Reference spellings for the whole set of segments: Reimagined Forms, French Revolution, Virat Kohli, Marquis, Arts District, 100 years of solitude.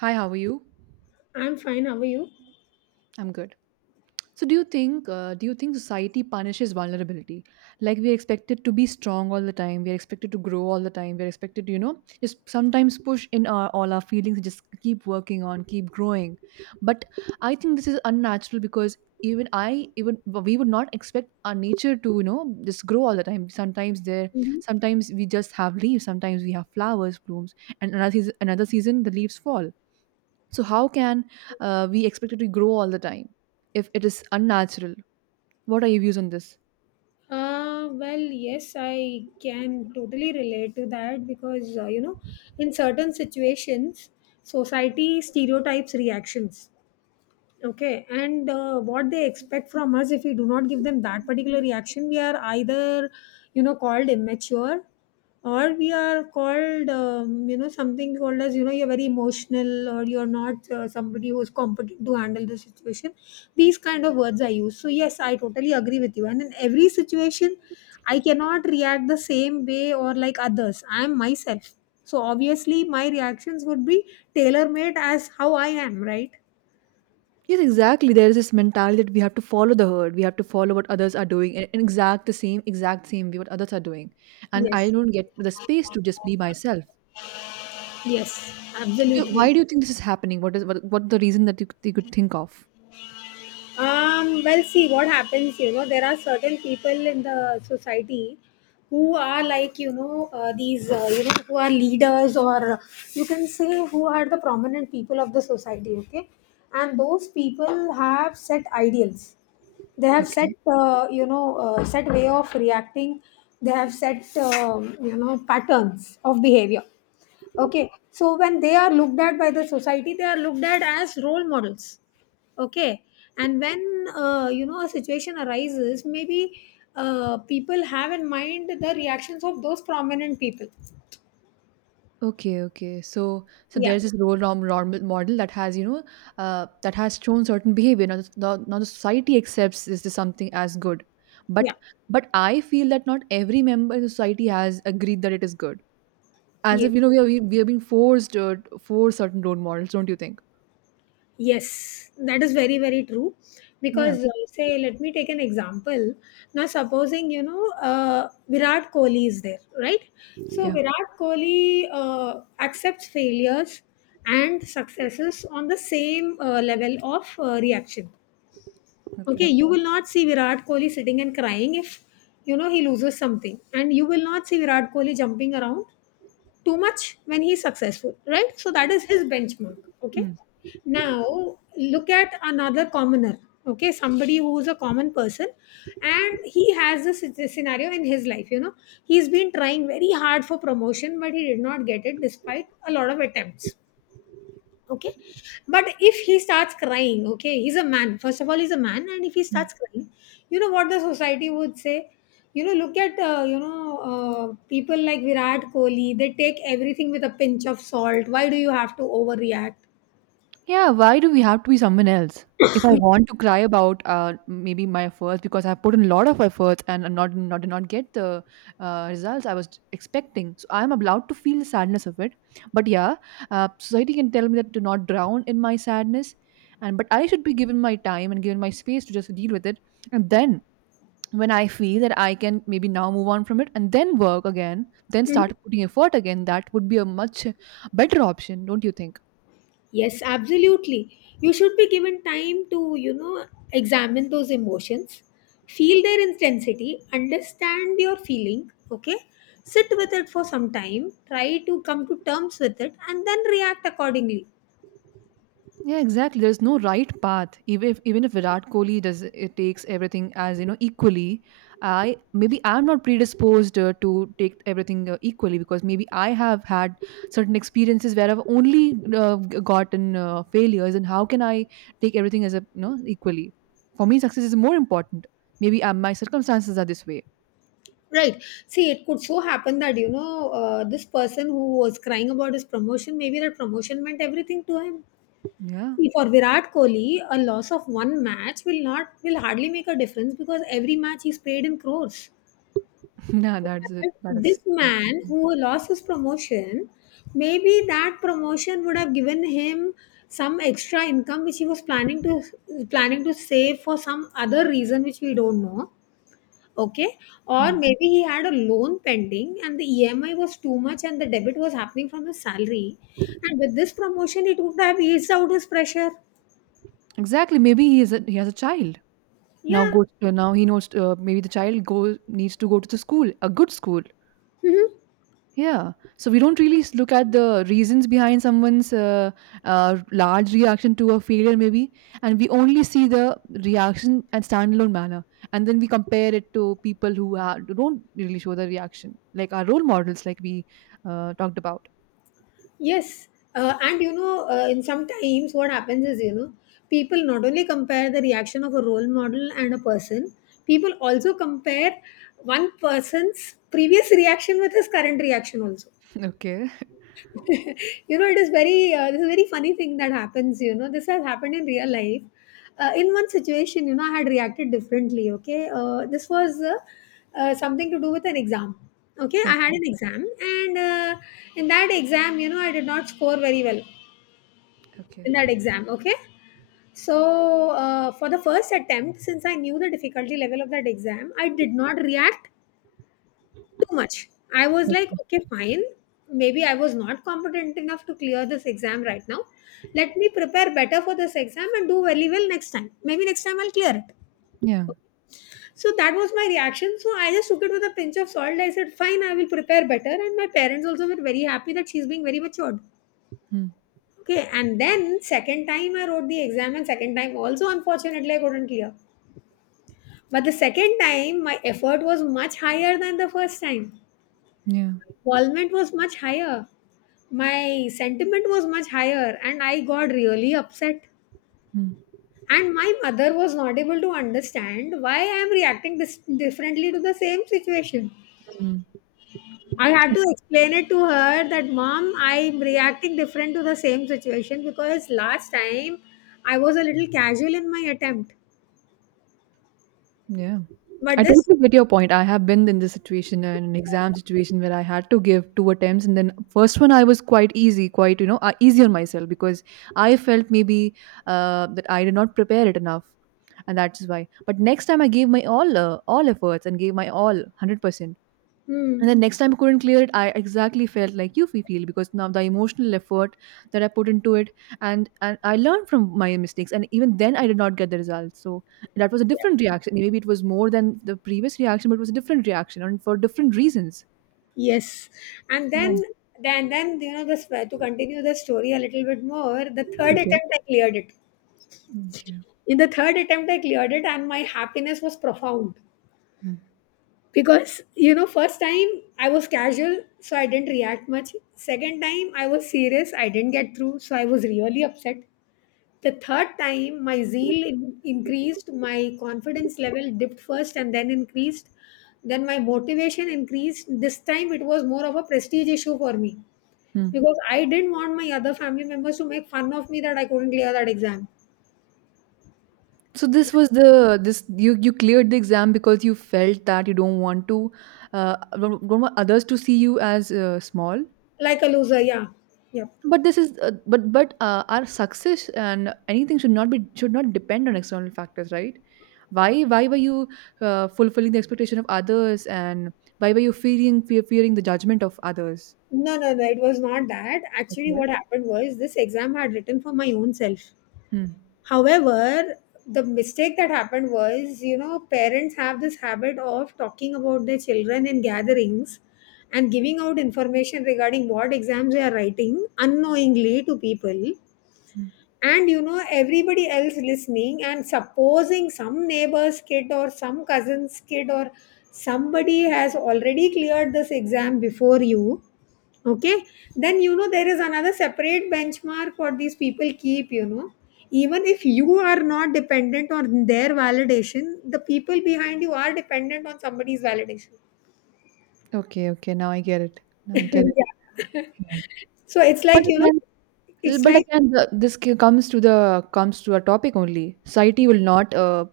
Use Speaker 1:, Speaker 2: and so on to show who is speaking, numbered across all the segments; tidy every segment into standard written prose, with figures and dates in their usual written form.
Speaker 1: Hi, how are you?
Speaker 2: I'm fine. How are you?
Speaker 1: I'm good. So, do you think society punishes vulnerability? Like we're expected to be strong all the time. We're expected to grow all the time. We're expected to just sometimes push in our, all our feelings and just keep working on, keep growing. But I think this is unnatural because even we would not expect our nature to just grow all the time.
Speaker 2: Mhm.
Speaker 1: Sometimes we just have leaves. Sometimes we have flowers, blooms, and another season the leaves fall. So, how can we expect it to grow all the time if it is unnatural? What are your views on this?
Speaker 2: Well, yes, I can totally relate to that because, in certain situations, society stereotypes reactions. Okay, and what they expect from us, if we do not give them that particular reaction, we are either, called immature, or we are called, something called as, you're very emotional, or you're not somebody who's competent to handle the situation. These kind of words are used. So yes, I totally agree with you. And in every situation, I cannot react the same way or like others. I am myself. So obviously, my reactions would be tailor made as how I am, right?
Speaker 1: Yes, exactly. There is this mentality that we have to follow the herd. We have to follow what others are doing in exact exact same way what others are doing. And I
Speaker 2: Yes.
Speaker 1: don't get the space to just be myself.
Speaker 2: Yes, absolutely.
Speaker 1: Why do you think this is happening? What the reason that you could think of?
Speaker 2: Well, see what happens. There are certain people in the society who are like these who are leaders, or you can say who are the prominent people of the society. Okay, and those people have set ideals. They have set
Speaker 1: Okay.
Speaker 2: set way of reacting. They have set patterns of behavior. Okay, so when they are looked at by the society, they are looked at as role models. Okay, and when a situation arises, maybe people have in mind the reactions of those prominent people.
Speaker 1: Okay, okay. So, so
Speaker 2: Yeah,
Speaker 1: there's this role norm model that has, you know, that has shown certain behavior. Now, now the society accepts this is something as good,
Speaker 2: yeah,
Speaker 1: but but I feel that not every member in the society has agreed that it is good. As if you know,
Speaker 2: yes.
Speaker 1: we are being forced for certain role models, don't you think?
Speaker 2: Yes, that is very, very true.
Speaker 1: Yeah.
Speaker 2: Because, say, let me take an example. Now, supposing, Virat Kohli is there, right? So,
Speaker 1: Yeah.
Speaker 2: Virat Kohli accepts failures and successes on the same level of reaction. Okay,
Speaker 1: Okay.
Speaker 2: you will not see Virat Kohli sitting and crying if, he loses something. And you will not see Virat Kohli jumping around too much when he's successful, right? So that is his benchmark. Okay,
Speaker 1: Hmm.
Speaker 2: now look at another commoner. Okay, somebody who is a common person, and he has this scenario in his life, he's been trying very hard for promotion, but he did not get it despite a lot of attempts. Okay. But if he starts crying, okay, he's a man. First of all, he's a man. And if he
Speaker 1: Hmm.
Speaker 2: starts crying, you know what the society would say? Look at, people like Virat Kohli, they take everything with a pinch of salt. Why do you have to overreact?
Speaker 1: Yeah, why do we have to be someone else? If I want to cry about maybe my efforts because I've put in a lot of efforts and I'm not did not get the results I was expecting, so I'm allowed to feel the sadness of it. But yeah, society can tell me that to not drown in my sadness, and but I should be given my time and given my space to just deal with it, and then when I feel that I can maybe now move on from it and then work again, then start putting effort again, that would be a much better option, don't you think?
Speaker 2: Yes, absolutely. You should be given time to, examine those emotions, feel their intensity, understand your feeling, okay? Sit with it for some time, try to come to terms with it, and then react accordingly.
Speaker 1: Yeah, exactly. There's no right path. Even if Virat Kohli does it takes everything as you know equally, I maybe I'm not predisposed to take everything equally because maybe I have had certain experiences where I've only gotten failures, and how can I take everything as a you know equally? For me, success is more important. Maybe my circumstances are this way.
Speaker 2: Right. See, it could so happen that, this person who was crying about his promotion, maybe that promotion meant everything to him.
Speaker 1: Yeah,
Speaker 2: See, for Virat Kohli, a loss of one match will not will hardly make a difference because every match he's paid in crores.
Speaker 1: nah, that's it. That is
Speaker 2: This
Speaker 1: good.
Speaker 2: man who lost his promotion, maybe that promotion would have given him some extra income which he was planning to save for some other reason which we don't know. Okay, or
Speaker 1: Mm.
Speaker 2: maybe he had a loan pending and the EMI was too much and the debit was happening from his salary. And with this promotion, it would have eased out his pressure.
Speaker 1: Exactly. Maybe he has a child. Now
Speaker 2: Yeah.
Speaker 1: goes to now he knows, maybe the child go needs to go to the school, a good school. Yeah. So we don't really look at the reasons behind someone's large reaction to a failure, maybe, and we only see the reaction and standalone manner, and then we compare it to people who don't really show the reaction, like our role models, like we talked about.
Speaker 2: Yes, and in sometimes what happens is, people not only compare the reaction of a role model and a person, people also compare one person's previous reaction with his current reaction also.
Speaker 1: Okay.
Speaker 2: you know, it is very this is a very funny thing that happens. You know, this has happened in real life. In one situation, I had reacted differently. Okay, this was something to do with an exam. Okay, I
Speaker 1: Okay.
Speaker 2: had an exam, and in that exam, I did not score very well
Speaker 1: Okay.
Speaker 2: in that exam, okay. So for the first attempt, since I knew the difficulty level of that exam, I did not react too much. I was like, okay, fine, maybe I was not competent enough to clear this exam right now. Let me prepare better for this exam and do very well next time. Maybe next time I'll clear it.
Speaker 1: Yeah.
Speaker 2: So that was my reaction. So I just took it with a pinch of salt. I said, fine, I will prepare better, and my parents also were very happy that she's being very matured.
Speaker 1: Mm.
Speaker 2: Okay, and then second time I wrote the exam, and second time also unfortunately I couldn't clear. But the second time my effort was much higher than the first time.
Speaker 1: Yeah.
Speaker 2: Involvement was much higher. My sentiment was much higher, and I got really upset.
Speaker 1: Mm.
Speaker 2: And my mother was not able to understand why I am reacting differently to the same situation.
Speaker 1: Mm.
Speaker 2: I had to explain it to her that mom, I'm reacting different to the same situation because last time I was a little casual in my attempt,
Speaker 1: Yeah.
Speaker 2: but
Speaker 1: I
Speaker 2: this
Speaker 1: totally get your point. I have been in this situation, in an exam situation where I had to give two attempts, and then first one I was quite easy, quite easy on myself because I felt maybe that I did not prepare it enough, and that's why. But next time I gave my all efforts and gave my all 100%. And
Speaker 2: hmm,
Speaker 1: then next time I couldn't clear it, I exactly felt like you feel because now the emotional effort that I put into it and I learned from my mistakes and even then I did not get the results. So that was a different reaction. Maybe it was more than the previous reaction, but it was a different reaction and for different reasons.
Speaker 2: yes, and
Speaker 1: Yeah.
Speaker 2: then you know this to continue the story a little bit more, the third
Speaker 1: Okay.
Speaker 2: attempt I cleared it.
Speaker 1: Okay.
Speaker 2: In the third attempt I cleared it, and my happiness was profound
Speaker 1: Hmm.
Speaker 2: because first time I was casual, so I didn't react much. Second time I was serious, I didn't get through, so I was really upset. The third time, my zeal increased, my confidence level dipped first and then increased. Then my motivation increased. This time, it was more of a prestige issue for me
Speaker 1: Hmm.
Speaker 2: because I didn't want my other family members to make fun of me that I couldn't clear that exam.
Speaker 1: So this was the this you you cleared the exam because you felt that you don't want to don't want others to see you as small.
Speaker 2: Like a loser, yeah. Yep.
Speaker 1: But this is but our success and anything should not be should not depend on external factors, right? Why were you fulfilling the expectation of others and why were you fearing the judgment of others?
Speaker 2: No, no, no, it was not that. Actually,
Speaker 1: Okay.
Speaker 2: what happened was, this exam I had written for my own self.
Speaker 1: Hmm.
Speaker 2: However, the mistake that happened was, parents have this habit of talking about their children in gatherings and giving out information regarding what exams they are writing unknowingly to people.
Speaker 1: Hmm.
Speaker 2: And, everybody else listening, and supposing some neighbor's kid or some cousin's kid or somebody has already cleared this exam before you. Okay, then there is another separate benchmark what these people keep. Even if you are not dependent on their validation, the people behind you are dependent on somebody's validation.
Speaker 1: Okay, okay, now I get it. Now I get it.
Speaker 2: yeah.
Speaker 1: Yeah.
Speaker 2: so it's like,
Speaker 1: But
Speaker 2: you know,
Speaker 1: again.
Speaker 2: it's
Speaker 1: But
Speaker 2: like
Speaker 1: again, this comes to the comes to a topic only. Society will not, uh,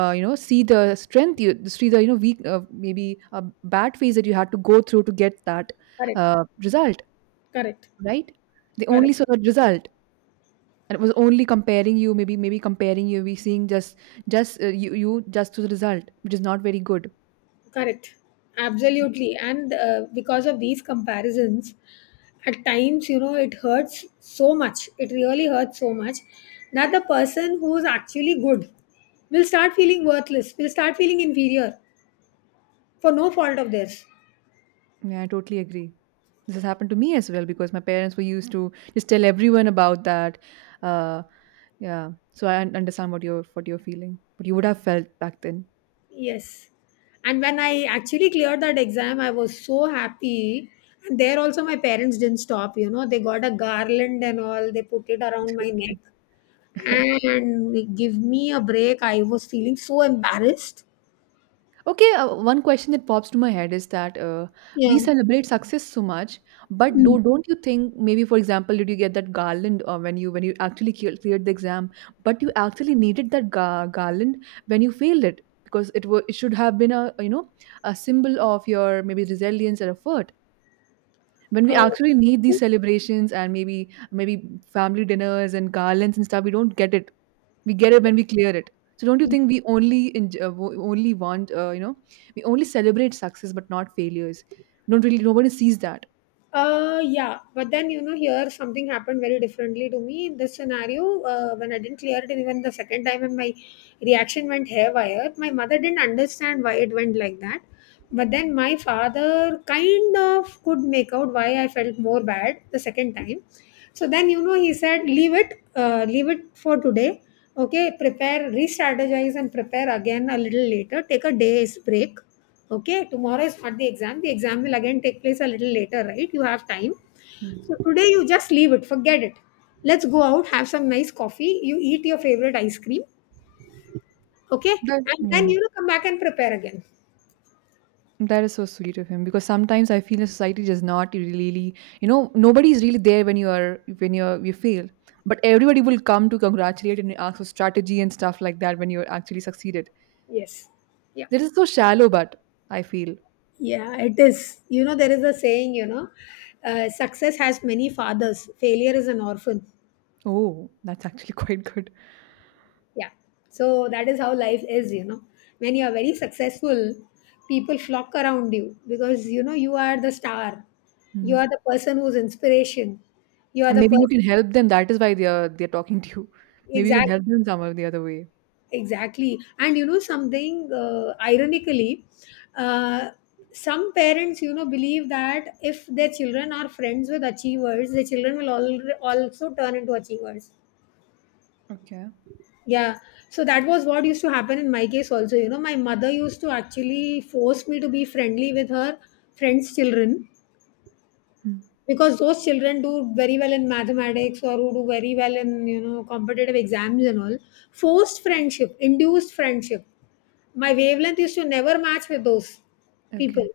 Speaker 1: uh, you know, see the strength, you see the you know weak, maybe a bad phase that you had to go through to get that
Speaker 2: correct,
Speaker 1: result,
Speaker 2: correct,
Speaker 1: right? They only
Speaker 2: correct.
Speaker 1: saw the result, and it was only comparing you, maybe comparing you, we seeing just you just to the result, which is not very good.
Speaker 2: Correct. Absolutely. And because of these comparisons, at times, it hurts so much. It really hurts so much that the person who is actually good will start feeling worthless, will start feeling inferior for no fault of theirs.
Speaker 1: Yeah, I totally agree. This has happened to me as well because my parents were used to just tell everyone about that. Uh, yeah, so I understand what you're feeling, what you would have felt back then.
Speaker 2: Yes. And when I actually cleared that exam, I was so happy. And there also, my parents didn't stop, they got a garland and all, they put it around my neck.
Speaker 1: Okay,
Speaker 2: And they give me a break. I was feeling so embarrassed.
Speaker 1: okay. One question that pops to my head is that we
Speaker 2: Yeah.
Speaker 1: celebrate success so much, but
Speaker 2: Mm.
Speaker 1: don't you think maybe, for example, did you get that garland when you actually cleared the exam, but you actually needed that garland when you failed it because it should have been a you know a symbol of your maybe resilience and effort when we
Speaker 2: Uh,
Speaker 1: actually need these celebrations and maybe maybe family dinners and garlands and stuff, we don't get it. We get it when we clear it. So don't you think we only only want you know we only celebrate success but not failures? Don't really nobody sees that.
Speaker 2: yeah, but then here something happened very differently to me in this scenario. When I didn't clear it even the second time, and my reaction went haywire, my mother didn't understand why it went like that. But then my father kind of could make out why I felt more bad the second time. So then, he said, leave it for today. Okay, prepare, re strategize and prepare again a little later. Take a day's break. Okay, tomorrow is not the exam. The exam will again take place a little later, right? You have time. So
Speaker 1: Hmm.
Speaker 2: today, you just leave it, forget it. Let's go out, have some nice coffee. You eat your favorite ice cream. Okay,
Speaker 1: That
Speaker 2: and
Speaker 1: yeah.
Speaker 2: then, come back and prepare again.
Speaker 1: That is so sweet of him because sometimes I feel the society does not really, you know, nobody is really there when you are you fail, but everybody will come to congratulate and ask for strategy and stuff like that when you actually succeeded.
Speaker 2: Yes. Yeah.
Speaker 1: This is so shallow, but I feel.
Speaker 2: Yeah, it is. You know, there is a saying, success has many fathers, failure is an orphan.
Speaker 1: Oh, that's actually quite good.
Speaker 2: Yeah. So that is how life is. When you are very successful, people flock around you because, you are the star. You are
Speaker 1: Mm.
Speaker 2: the person who's inspiration. You are
Speaker 1: And
Speaker 2: the
Speaker 1: maybe you
Speaker 2: person.
Speaker 1: can help them. That is why they're talking to you. Maybe you can
Speaker 2: Exactly.
Speaker 1: help them somehow the other way.
Speaker 2: Exactly. And, something ironically, uh, some parents, believe that if their children are friends with achievers, their children will also turn into achievers.
Speaker 1: Okay.
Speaker 2: Yeah, so that was what used to happen in my case also. My mother used to actually force me to be friendly with her friends' children
Speaker 1: Mm.
Speaker 2: because those children do very well in mathematics, or who do very well in, competitive exams and all, forced friendship, induced friendship. My wavelength used to never match with those people.
Speaker 1: Okay.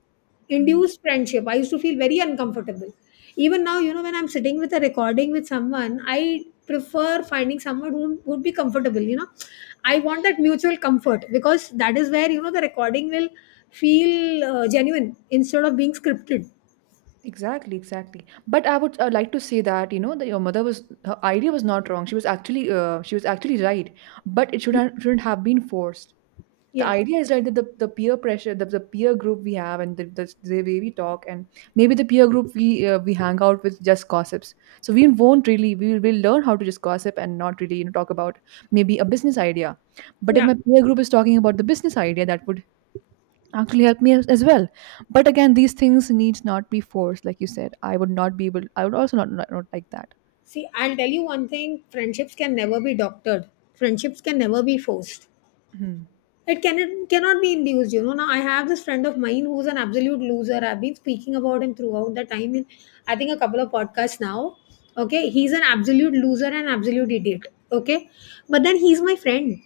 Speaker 1: Mm.
Speaker 2: Induced friendship. I used to feel very uncomfortable. Even now, when I'm sitting with a recording with someone, I prefer finding someone who would be comfortable. I want that mutual comfort because that is where, the recording will feel genuine instead of being scripted.
Speaker 1: Exactly, exactly. But I would like to say that, you know, that your mother was her idea was not wrong. She was actually right, but it shouldn't have been forced. The
Speaker 2: Yeah.
Speaker 1: idea is right that the peer pressure the peer group we have and the way we talk and maybe the peer group we hang out with just gossips, so we won't really we'll learn how to just gossip and not really you know talk about maybe a business idea, but if
Speaker 2: Yeah.
Speaker 1: my peer group is talking about the business idea, that would actually help me as well. But again these things need not be forced like you said. I would not be able, I would also not like that.
Speaker 2: See, I'll tell you one thing, friendships can never be doctored, friendships can never be forced.
Speaker 1: Mhm.
Speaker 2: It cannot be induced, you know. Now I have this friend of mine who's an absolute loser. I've been speaking about him throughout the time in I think a couple of podcasts now. Okay, he's an absolute loser and absolute idiot. Okay. But then he's my friend.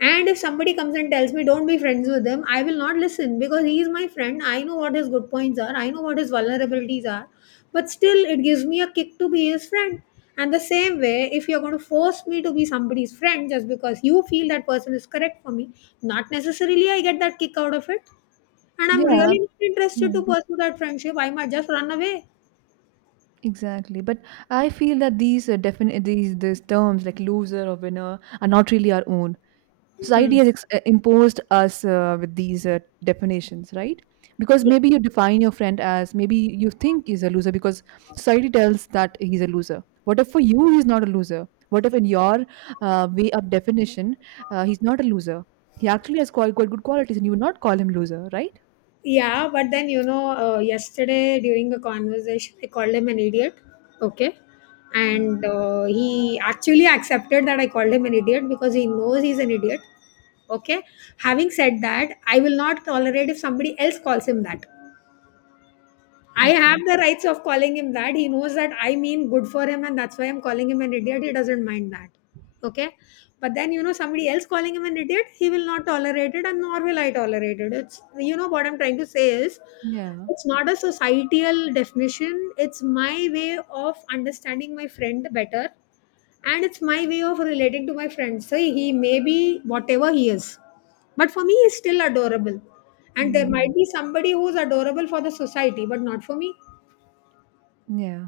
Speaker 2: And if somebody comes and tells me don't be friends with him, I will not listen because he is my friend. I know what his good points are, I know what his vulnerabilities are, but still it gives me a kick to be his friend. And the same way, if you're going to force me to be somebody's friend just because you feel that person is correct for me, not necessarily I get that kick out of it, and I'm
Speaker 1: Yeah.
Speaker 2: really not interested to
Speaker 1: Hmm.
Speaker 2: pursue that friendship. I might just run away.
Speaker 1: Exactly, but I feel that these these terms like loser or winner are not really our own. Society
Speaker 2: Hmm.
Speaker 1: has imposed us with these definitions, right? Because
Speaker 2: Yeah.
Speaker 1: maybe you define your friend as maybe you think he's a loser because society tells that he's a loser. What if for you he's not a loser? What if in your way of definition he's not a loser? He actually has quite good qualities, and you would not call him loser, right?
Speaker 2: Yeah, but then, you know, yesterday during a conversation I called him an idiot. Okay.
Speaker 1: Mm.
Speaker 2: And he actually accepted that I called him an idiot because he knows he's an idiot. Okay? Having said that, I will not tolerate if somebody else calls him that. I
Speaker 1: Okay.
Speaker 2: have the rights of calling him that. He knows that I mean good for him, and that's why I'm calling him an idiot. He doesn't mind that. Okay? But then, you know, somebody else calling him an idiot, he will not tolerate it, and nor will I tolerate it. It's, you know, what I'm trying to say is,
Speaker 1: Yeah.
Speaker 2: it's not a societal definition, it's my way of understanding my friend better, and it's my way of relating to my friends. So he may be whatever he is, but for me he's still adorable. And there
Speaker 1: Mm.
Speaker 2: might be somebody who's adorable for the society but not for me.
Speaker 1: Yeah.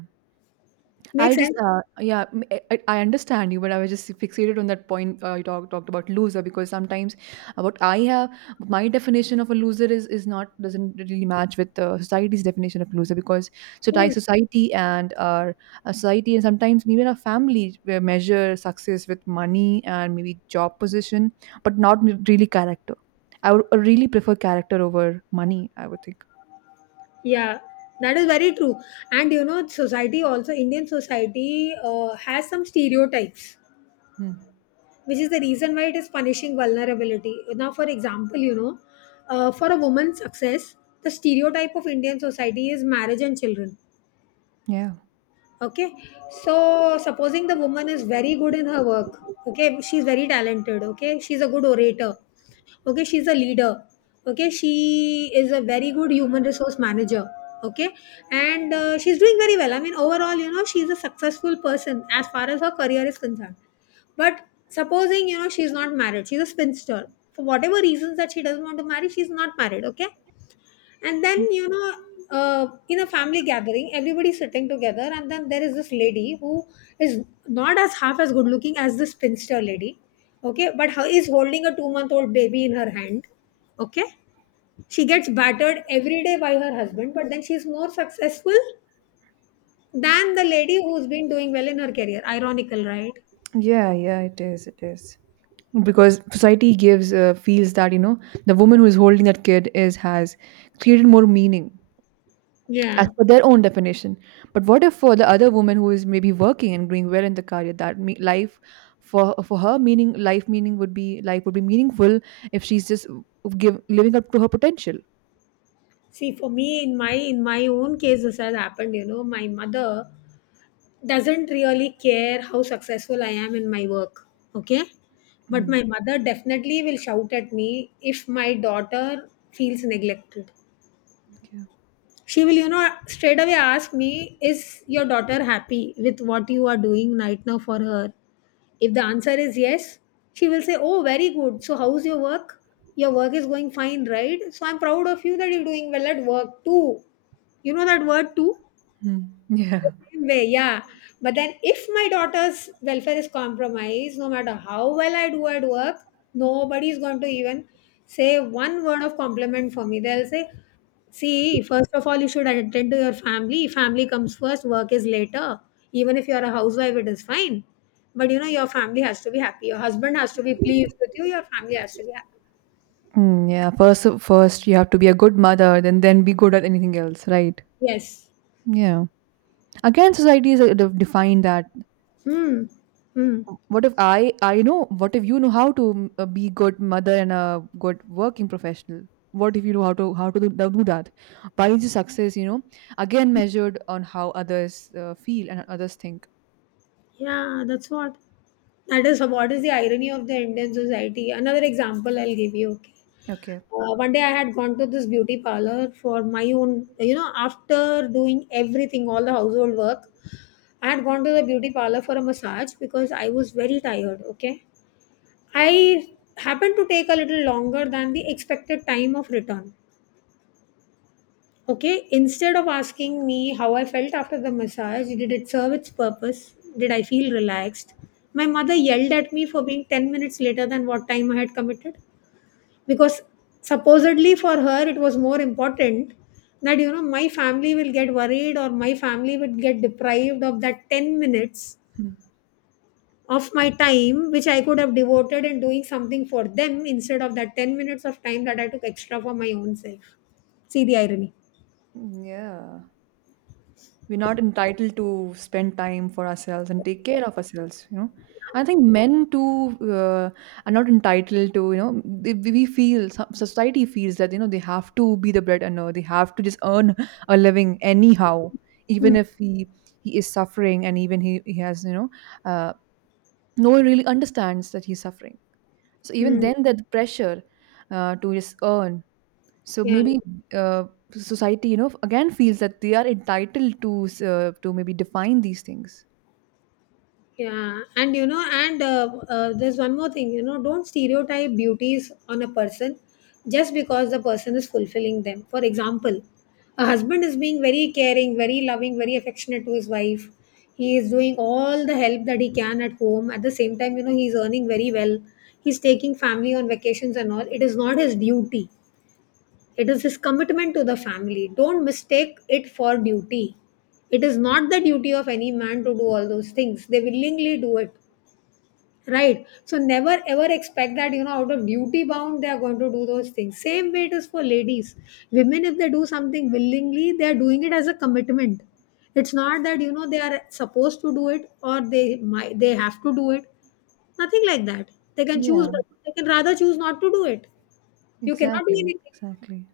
Speaker 1: I
Speaker 2: Makes
Speaker 1: just,
Speaker 2: sense?
Speaker 1: yeah, I understand you, but I was just fixated on that point. You talked about loser because sometimes what I have, my definition of a loser is not doesn't really match with society's definition of loser because so die
Speaker 2: Hmm.
Speaker 1: society and our society and sometimes even our family measure success with money and maybe job position, but not m- really character. I would really prefer character over money. I would think.
Speaker 2: Yeah, that is very true. And you know, society, also Indian society, has some stereotypes,
Speaker 1: Hmm.
Speaker 2: which is the reason why it is punishing vulnerability. Now for example, you know, for a woman's success, the stereotype of Indian society is marriage and children.
Speaker 1: Yeah.
Speaker 2: Okay, so supposing the woman is very good in her work, okay, she's very talented, okay, she's a good orator, okay, she's a leader, okay, she is a very good human resource manager, okay, and she's doing very well, I mean overall, you know, she's a successful person as far as her career is concerned. But supposing, you know, she's not married, she's a spinster, for whatever reasons that she doesn't want to marry, she's not married, okay. And then, you know, in a family gathering, everybody's sitting together, and then there is this lady who is not as half as good looking as this spinster lady, okay, but her, is holding a 2-month old baby in her hand, okay. She gets battered every day by her husband, but then she's more successful than the lady who's been doing well in her career. Ironical, right?
Speaker 1: Yeah, yeah, it is. It is. Because society gives feels that the woman who is holding that kid is has created more meaning as
Speaker 2: Yeah.
Speaker 1: per their own definition. But what if for the other woman who is maybe working and doing well in the career, that life, for her meaning, life meaning would be, life would be meaningful if she's just living up to her potential.
Speaker 2: See, for me, in my own case, this has happened. You know, my mother doesn't really care how successful I am in my work. Okay, but
Speaker 1: mm,
Speaker 2: my mother definitely will shout at me if my daughter feels neglected.
Speaker 1: yeah.
Speaker 2: She will, you know, straight away ask me, is your daughter happy with what you are doing right now for her? If the answer is yes, she will say, oh very good, so how's your work? Your work is going fine, right? So I'm proud of you that you're doing well at work too. You know, that word too.
Speaker 1: Yeah.
Speaker 2: Way, yeah. But then if my daughter's welfare is compromised, no matter how well I do at work, nobody's going to even say one word of compliment for me. They'll say, see, first of all, you should attend to your family. Family comes first, work is later. Even if you're a housewife, it is fine. But you know, your family has to be happy. Your husband has to be pleased with you. Your family has to be happy.
Speaker 1: Yeah, first you have to be a good mother, then be good at anything else, right?
Speaker 2: Yes.
Speaker 1: Yeah. Again society is defined that.
Speaker 2: Hmm. Hmm.
Speaker 1: What if I know, what if you know how to, be good mother and a good working professional? What if you know how to do that? Why is your success, again measured on how others, feel and others think?
Speaker 2: Yeah, that's what. That is what is the irony of the Indian society. Another example I'll give you. Okay.
Speaker 1: Okay.
Speaker 2: One day I had gone to this beauty parlor for my own, you know, after doing everything, all the household work, I had gone to the beauty parlor for a massage because I was very tired. Okay. I happened to take a little longer than the expected time of return. Okay, instead of asking me how I felt after the massage, did it serve its purpose? Did I feel relaxed? My mother yelled at me for being 10 minutes later than what time I had committed, because supposedly for her it was more important that, you know, my family will get worried, or my family would get deprived of that 10 minutes
Speaker 1: Hmm.
Speaker 2: of my time which I could have devoted in doing something for them, instead of that 10 minutes of time that I took extra for my own self. See the irony.
Speaker 1: Yeah. We're not entitled to spend time for ourselves and take care of ourselves, you know. I think men too are not entitled to, you know, we feel society feels that you know they have to be the bread earner, they have to just earn a living anyhow, even
Speaker 2: Hmm.
Speaker 1: if he is suffering and even he has, you know, uh, no one really understands that he's suffering. So even
Speaker 2: Mm.
Speaker 1: then, that pressure, to just earn, so
Speaker 2: Yeah.
Speaker 1: maybe, uh, society, you know, again feels that they are entitled to maybe define these things.
Speaker 2: Yeah, and you know, and there's one more thing, you know, don't stereotype beauties on a person just because the person is fulfilling them. For example, a husband is being very caring, very loving, very affectionate to his wife. He is doing all the help that he can at home. At the same time, you know, he's earning very well. He's taking family on vacations and all. It is not his duty, it is his commitment to the family. Don't mistake it for duty. It is not the duty of any man to do all those things. They willingly do it. Right. So never ever expect that, you know, out of duty bound, they are going to do those things. Same way it is for ladies. Women, if they do something willingly, they are doing it as a commitment. It's not that, you know, they are supposed to do it, or they have to do it. Nothing like that. They can choose,
Speaker 1: Yeah,
Speaker 2: but they can rather choose not to do it. You cannot do
Speaker 1: exactly,
Speaker 2: anything.
Speaker 1: exactly.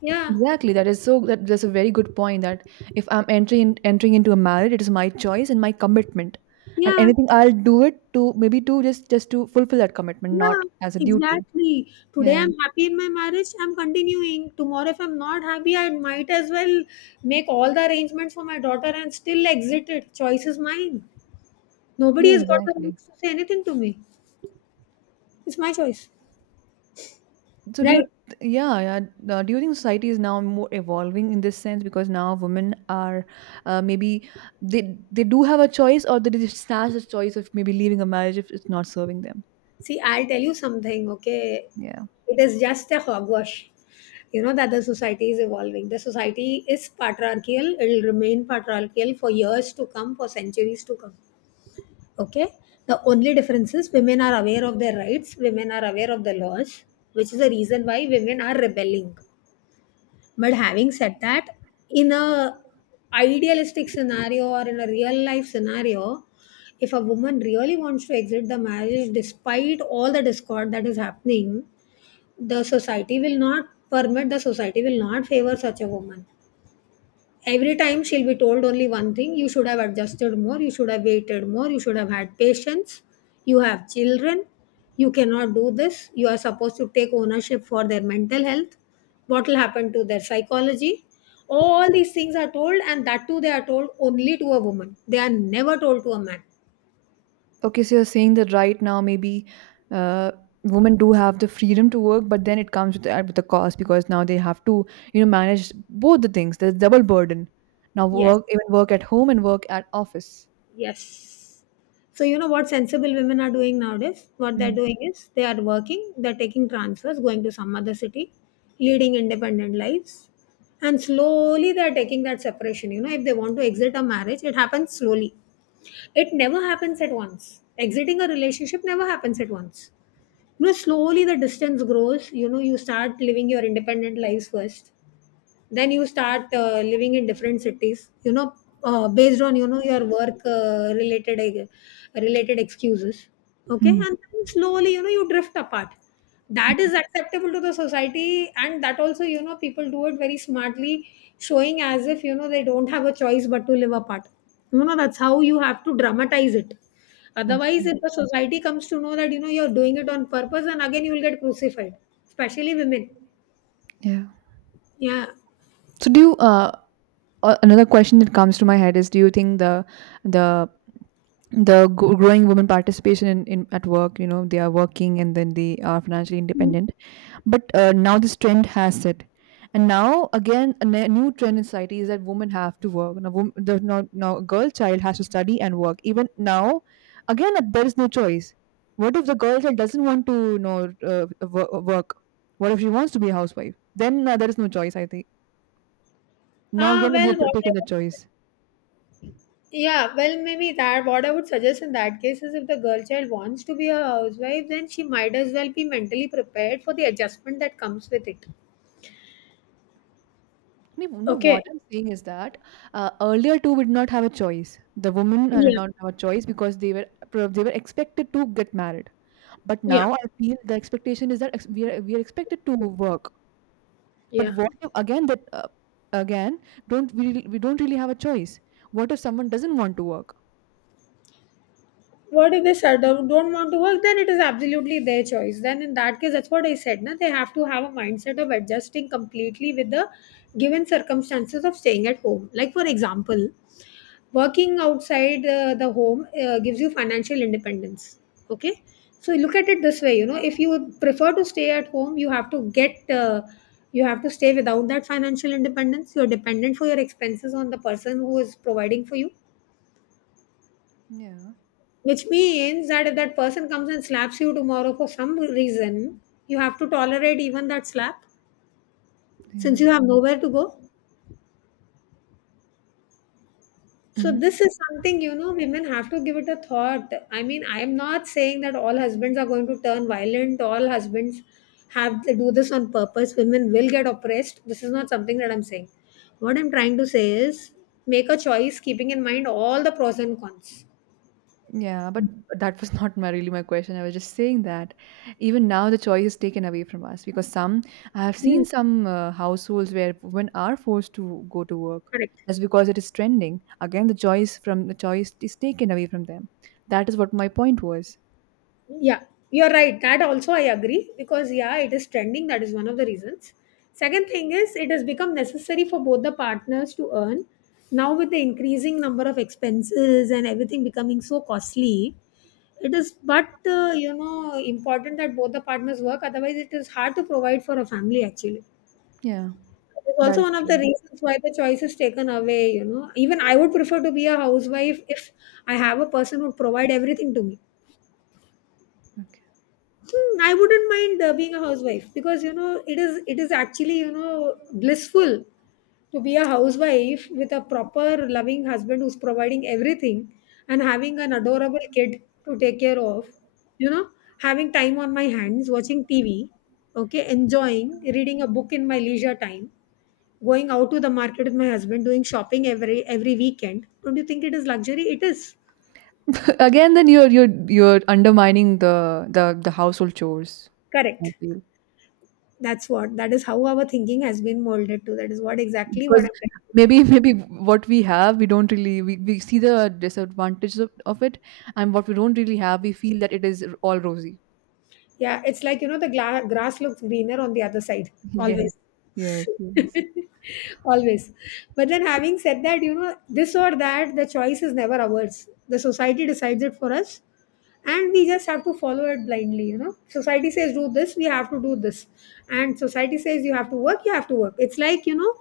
Speaker 2: Yeah.
Speaker 1: Exactly. That is so. That's a very good point. That if I'm entering into a marriage, it is my choice and my commitment, and
Speaker 2: Yeah.
Speaker 1: anything I'll do it to maybe to just to fulfill that commitment, not
Speaker 2: Yeah,
Speaker 1: as a duty.
Speaker 2: exactly. Today
Speaker 1: Yeah.
Speaker 2: I'm happy in my marriage, I'm continuing. Tomorrow, if I'm not happy, I might as well make all the arrangements for my daughter and still exit it. Choice is mine. Nobody
Speaker 1: Yeah.
Speaker 2: has got the
Speaker 1: Exactly.
Speaker 2: right to say anything to me. It's my choice.
Speaker 1: So do
Speaker 2: Right.
Speaker 1: yeah, yeah. Do you think society is now more evolving in this sense because now women are, maybe they do have a choice, or they just snatch the choice of maybe leaving a marriage if it's not serving them.
Speaker 2: See, I'll tell you something, okay?
Speaker 1: Yeah.
Speaker 2: It is just a hogwash. You know that the society is evolving. The society is patriarchal, it'll remain patriarchal for years to come, for centuries to come. Okay? The only difference is women are aware of their rights, women are aware of the laws, which is the reason why women are rebelling. But having said that, in a idealistic scenario or in a real life scenario, if a woman really wants to exit the marriage despite all the discord that is happening, the society will not permit, the society will not favor such a woman. Every time she'll be told only one thing, you should have adjusted more, you should have waited more, you should have had patience, you have children, you cannot do this, you are supposed to take ownership for their mental health, what will happen to their psychology. All these things are told, and that too, they are told only to a woman, they are never told to a man.
Speaker 1: Okay, so you're saying that right now maybe, uh, women do have the freedom to work, but then it comes with with the cost, because now they have to, you know, manage both the things. There's double burden. Now
Speaker 2: Yes.
Speaker 1: work, even work at home and work at office.
Speaker 2: Yes. So you know what sensible women are doing nowadays? What they're
Speaker 1: Mm.
Speaker 2: doing is they are working, they're taking transfers, going to some other city, leading independent lives. And slowly they're taking that separation. You know, if they want to exit a marriage, it happens slowly. It never happens at once. Exiting a relationship never happens at once. You know, slowly the distance grows. You know, you start living your independent lives first, then you start living in different cities, you know, based on, you know, your work related excuses, okay, and
Speaker 1: Mm.
Speaker 2: then slowly, you know, you drift apart. That is acceptable to the society, and that also, you know, people do it very smartly, showing as if, you know, they don't have a choice but to live apart. You know, that's how you have to dramatize it.
Speaker 1: Okay.
Speaker 2: Otherwise, if the society comes to know that, you know, you're doing it on purpose, then again you will get crucified, especially women.
Speaker 1: Yeah.
Speaker 2: Yeah.
Speaker 1: So do you another question that comes to my head is, do you think the the growing women participation in at work, you know they are working and then they are financially independent, but now this trend has set, and now again a new trend in society is that women have to work now, now a girl child has to study and work even now. Again, there is no choice. What if the girl child doesn't want to, you know, work? What if she wants to be a housewife? Then there is no choice, I think. Now
Speaker 2: Ah,
Speaker 1: again we have
Speaker 2: well,
Speaker 1: to
Speaker 2: what
Speaker 1: take in the
Speaker 2: I,
Speaker 1: choice.
Speaker 2: yeah, well, maybe that what I would suggest in that case is if the girl child wants to be a housewife, then she might as well be mentally prepared for the adjustment that comes with it.
Speaker 1: No, no, what I'm saying is that, earlier two would not have a choice. The women did not have a choice because they were they were expected to get married. But now I feel the expectation is that we are expected to work. But
Speaker 2: Yeah.
Speaker 1: what if again that again don't we don't really have a choice? What if someone doesn't want to work?
Speaker 2: What if they said don't want to work? Then it is absolutely their choice. Then in that case, that's what I said. Na, they have to have a mindset of adjusting completely with the given circumstances of staying at home. Like for example, working outside the home gives you financial independence, okay, so look at it this way. You know, if you prefer to stay at home, you have to get you have to stay without that financial independence. You're dependent for your expenses on the person who is providing for you,
Speaker 1: Yeah,
Speaker 2: which means that if that person comes and slaps you tomorrow for some reason, you have to tolerate even that slap
Speaker 1: yeah.
Speaker 2: since you have nowhere to go. So
Speaker 1: Mhm.
Speaker 2: this is something, you know, women have to give it a thought. I mean, I am not saying that all husbands are going to turn violent, all husbands have to do this on purpose, women will get oppressed. This is not something that I'm saying. What I'm trying to say is make a choice, keeping in mind all the pros and cons.
Speaker 1: Yeah, but that was not my really my question. I was just saying that even now the choice is taken away from us because some, I have
Speaker 2: Hmm.
Speaker 1: seen some households where women are forced to go to work
Speaker 2: Correct.
Speaker 1: just because it is trending. Again, the choice is taken away from them. That is what my point was.
Speaker 2: Yeah, you're right. That also I agree, because yeah, it is trending. That is one of the reasons. Second thing is it has become necessary for both the partners to earn. Now with the increasing number of expenses and everything becoming so costly, it is but you know, important that both the partners work. Otherwise, it is hard to provide for a family. Actually,
Speaker 1: Yeah,
Speaker 2: it's
Speaker 1: that
Speaker 2: also
Speaker 1: is
Speaker 2: one of the
Speaker 1: true.
Speaker 2: reasons why the choice is taken away. You know, even I would prefer to be a housewife if I have a person who would provide everything to me.
Speaker 1: Okay.
Speaker 2: Hmm, I wouldn't mind being a housewife, because you know, it is actually, you know, blissful to be a housewife with a proper loving husband who's providing everything and having an adorable kid to take care of, you know, having time on my hands, watching tv, okay, enjoying reading a book in my leisure time, going out to the market with my husband, doing shopping every weekend. Don't you think it is luxury? It is.
Speaker 1: Again, then you're undermining the household chores, I
Speaker 2: Correct.
Speaker 1: feel.
Speaker 2: That's what, that is how our thinking has been molded to. That is what, exactly what
Speaker 1: Because
Speaker 2: I'm trying to do.
Speaker 1: maybe maybe what we have, we don't really, we see the disadvantages of it, and what we don't really have we feel that it is all rosy.
Speaker 2: Yeah, it's like you know, the grass looks greener on the other side
Speaker 1: Yes,
Speaker 2: always.
Speaker 1: yes, yes.
Speaker 2: Always. But then having said that, you know, this or that, the choice is never ours. The society decides it for us, and we just have to follow it blindly. You know, society says do this, we have to do this, and society says you have to work, you have to work. It's like, you know,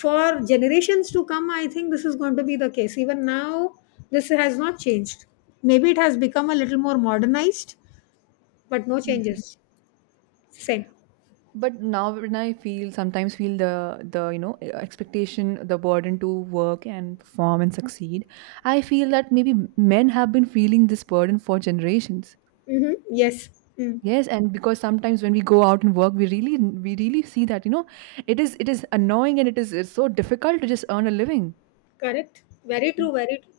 Speaker 2: for generations to come, I think this is going to be the case. Even now, this has not changed. Maybe it has become a little more modernized, but no
Speaker 1: Yeah.
Speaker 2: changes. Same.
Speaker 1: But now when I feel sometimes feel the, you know, expectation, the burden to work and perform and succeed, I feel that maybe men have been feeling this burden for generations.
Speaker 2: Hmm, yes. Mm.
Speaker 1: Yes, and because sometimes when we go out and work, we really see that, you know, it is, it is annoying, and it is, it's so difficult to just earn a living.
Speaker 2: Correct. Very true. Very true.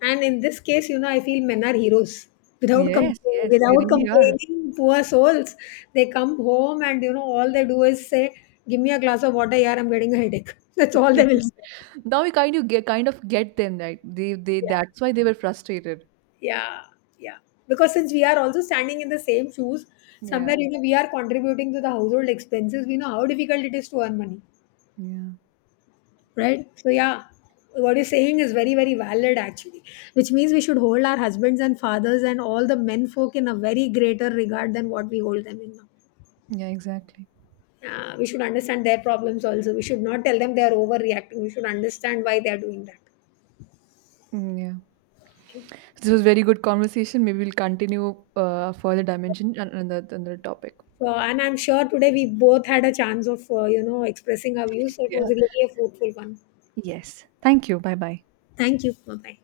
Speaker 2: And in this case, you know, I feel men are heroes. Without com
Speaker 1: Yes, yes, they
Speaker 2: Without
Speaker 1: really are.
Speaker 2: complaining, poor souls, they come home and you know, all they do is say, "Give me a glass of water, yeah, I'm getting a headache." That's all they will say.
Speaker 1: Now we kind of get them, that they
Speaker 2: Yeah.
Speaker 1: that's why they were frustrated.
Speaker 2: Yeah, yeah. Because since we are also standing in the same shoes,
Speaker 1: Yeah,
Speaker 2: somewhere, you know, we are contributing to the household expenses. We know how difficult it is to earn money,
Speaker 1: yeah,
Speaker 2: right? So, yeah, what you're saying is very, very valid actually, which means we should hold our husbands and fathers and all the men folk in a very greater regard than what we hold them in now.
Speaker 1: yeah, exactly.
Speaker 2: We should understand their problems also. We should not tell them they are overreacting. We should understand why they are doing that.
Speaker 1: Yeah,
Speaker 2: Okay.
Speaker 1: this was very good conversation. Maybe we'll continue, further dimension and another topic.
Speaker 2: So, and I'm sure today we both had a chance of, you know, expressing our views. So it
Speaker 1: Yeah.
Speaker 2: was really a fruitful one.
Speaker 1: Yes. Thank you. Bye bye.
Speaker 2: Thank you. Bye bye.